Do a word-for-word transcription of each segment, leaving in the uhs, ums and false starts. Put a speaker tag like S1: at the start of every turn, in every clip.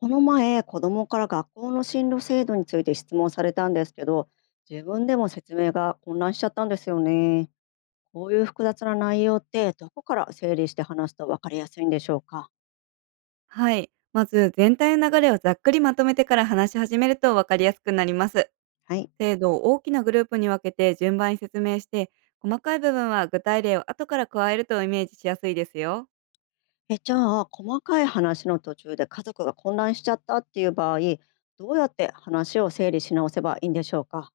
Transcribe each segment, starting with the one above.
S1: この前、子どもから学校の進路制度について質問されたんですけど、自分でも説明が混乱しちゃったんですよね。こういう複雑な内容って、どこから整理して話すと分かりやすいんでしょうか。
S2: はい。まず、全体の流れをざっくりまとめてから話し始めると分かりやすくなります。
S1: はい。
S2: 制度を大きなグループに分けて順番に説明して、細かい部分は具体例を後から加えるとイメージしやすいですよ。
S1: え、じゃあ、細かい話の途中で家族が混乱しちゃったっていう場合、どうやって話を整理し直せばいいんでしょうか。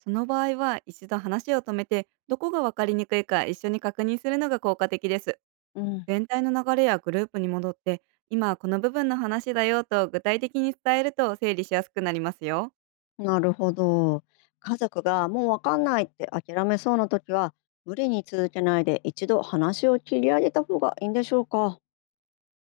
S2: その場合は、一度話を止めて、どこが分かりにくいか一緒に確認するのが効果的です。
S1: うん。
S2: 全体の流れやグループに戻って、今はこの部分の話だよと具体的に伝えると整理しやすくなりますよ。
S1: なるほど。家族がもう分かんないって諦めそうな時は、無理に続けないで一度話を切り上げた方がいいんでしょうか。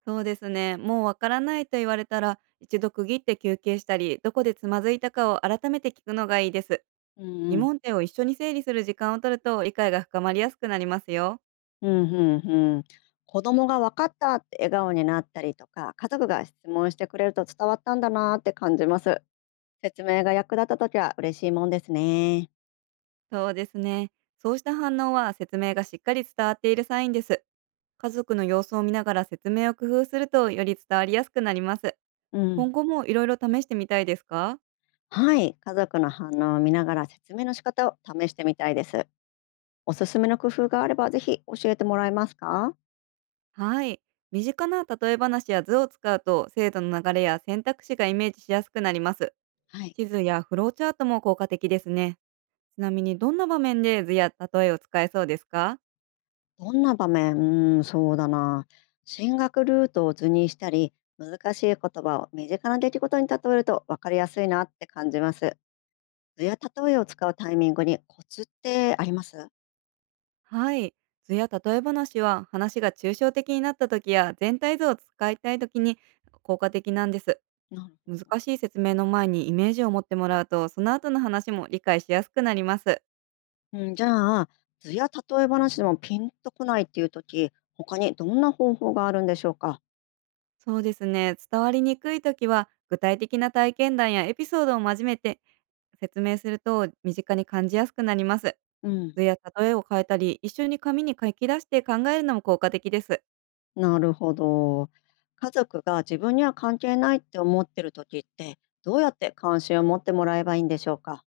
S2: そうですね。もうわからないと言われたら、一度区切って休憩したり、どこでつまずいたかを改めて聞くのがいいです。
S1: うん
S2: 疑
S1: うん。
S2: 問点を一緒に整理する時間を取ると理解が深まりやすくなりますよ。
S1: うんうんうん。子供が「分かった」って笑顔になったりとか、家族が質問してくれると伝わったんだなって感じます。説明が役立った時は嬉しいもんですね。
S2: そうですね。そうした反応は説明がしっかり伝わっているサインです。家族の様子を見ながら説明を工夫するとより伝わりやすくなります。
S1: う
S2: 今
S1: ん。
S2: 後もいろいろ試してみたいですか？
S1: はい。家族の反応を見ながら説明の仕方を試してみたいです。おすすめの工夫があればぜひ教えてもらえますか？
S2: はい。身近な例え話や図を使うと制度の流れや選択肢がイメージしやすくなります。
S1: はい。
S2: 地図やフローチャートも効果的ですね。ちなみにどんな場面で図や例えを使えそうですか？
S1: どんな場面？うん、そうだな。進学ルートを図にしたり、難しい言葉を身近な出来事に例えると分かりやすいなって感じます。図や例えを使うタイミングにコツってあります？
S2: はい。図や例え話は、話が抽象的になった時や全体図を使いたい時に効果的なんです。
S1: なるほど。
S2: 難しい説明の前にイメージを持ってもらうと、その後の話も理解しやすくなります。
S1: うん、じゃあ、図や例え話でもピンとこないっていうとき、他にどんな方法があるんでしょうか？
S2: そうですね。伝わりにくい時は、具体的な体験談やエピソードを交えて説明すると身近に感じやすくなります。
S1: うん、
S2: 図や例えを変えたり、一緒に紙に書き出して考えるのも効果的です。
S1: なるほど。家族が自分には関係ないって思ってるときって、どうやって関心を持ってもらえばいいんでしょうか？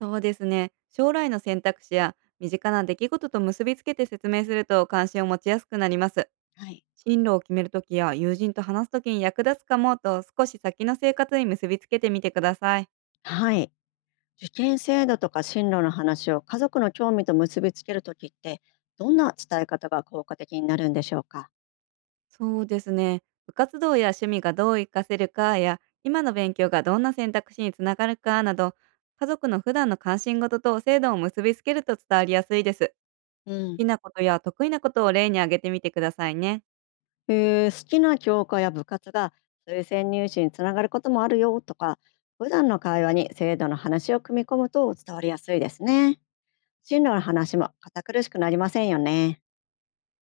S2: そうですね。将来の選択肢や身近な出来事と結びつけて説明すると関心を持ちやすくなります。
S1: はい。
S2: 進路を決めるときや友人と話すときに役立つかもと、少し先の生活に結びつけてみてください。
S1: はい。受験制度とか進路の話を家族の興味と結びつけるときって、どんな伝え方が効果的になるんでしょうか？
S2: そうですね。部活動や趣味がどう活かせるかや、今の勉強がどんな選択肢につながるかなど、家族の普段の関心事と制度を結びつけると伝わりやすいです。
S1: うん。
S2: きなことや得意なことを例に挙げてみてくださいね。
S1: えー好きな教科や部活が推薦入試につながることもあるよとか、普段の会話に制度の話を組み込むと伝わりやすいですね。進路の話も堅苦しくなりませんよね。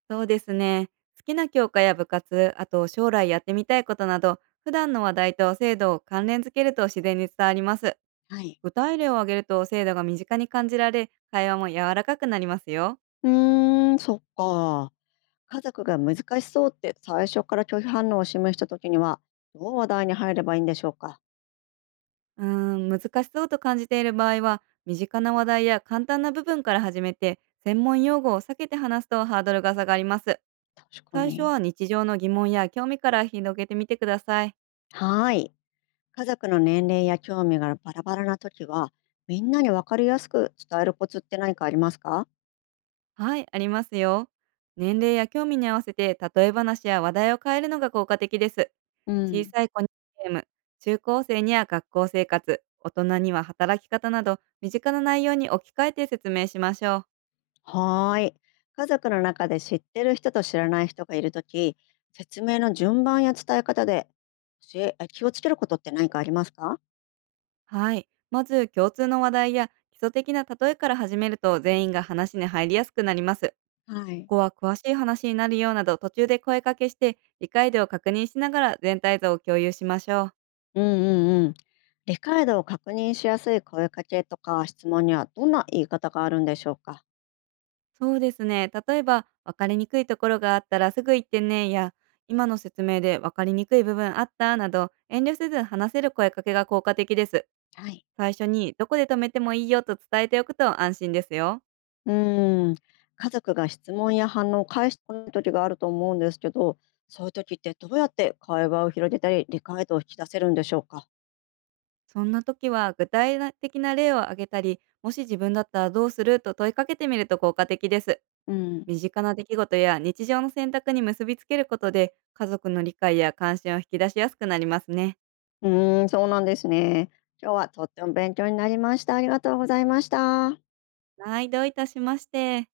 S2: そうですね。好きな教科や部活、あと将来やってみたいことなど、普段の話題と制度を関連づけると自然に伝わります。
S1: はい。
S2: 具体例を挙げると制度が身近に感じられ、会話も柔らかくなりますよ。
S1: うーん、そっか。家族が難しそうって最初から拒否反応を示した時には、どう話題に入ればいいんでしょうか？
S2: うーん、難しそうと感じている場合は、身近な話題や簡単な部分から始めて、専門用語を避けて話すとハードルが下がります。
S1: 確か
S2: 最初
S1: に。
S2: は日常の疑問や興味から広げてみてください。
S1: はい。家族の年齢や興味がバラバラな時は、みんなに分かりやすく伝えるコツって何かありますか？
S2: はい、ありますよ。年齢や興味に合わせて例え話や話題を変えるのが効果的です。
S1: う
S2: 小
S1: ん。
S2: さい子にゲーム、中高生には学校生活、大人には働き方など、身近な内容に置き換えて説明しましょう。
S1: はーい。家族の中で知ってる人と知らない人がいるとき、説明の順番や伝え方で教えあ気をつけることって何かありますか？
S2: はい、まず共通の話題や基礎的な例えから始めると、全員が話に入りやすくなります。
S1: は
S2: こ
S1: い。
S2: こは詳しい話になるようなど、途中で声かけして理解度を確認しながら全体像を共有しましょう。
S1: うんうんうん。理解度を確認しやすい声かけとか質問にはどんな言い方があるんでしょうか？
S2: そうですね。例えば、分かりにくいところがあったらすぐ言ってねや、今の説明で分かりにくい部分あったなど、遠慮せず話せる声かけが効果的です。
S1: はい。
S2: 最初に、どこで止めてもいいよと伝えておくと安心ですよ。
S1: うーん。家族が質問や反応を返してこない時があると思うんですけど、そういう時ってどうやって会話を広げたり理解度を引き出せるんでしょうか？
S2: そんな時は、具体的な例を挙げたり、もし自分だったらどうすると問いかけてみると効果的です。
S1: うん。
S2: 身近な出来事や日常の選択に結びつけることで、家族の理解や関心を引き出しやすくなりますね。
S1: うーん、そうなんですね。今日はとっても勉強になりました。ありがとうございました。
S2: はい、どういたしまして。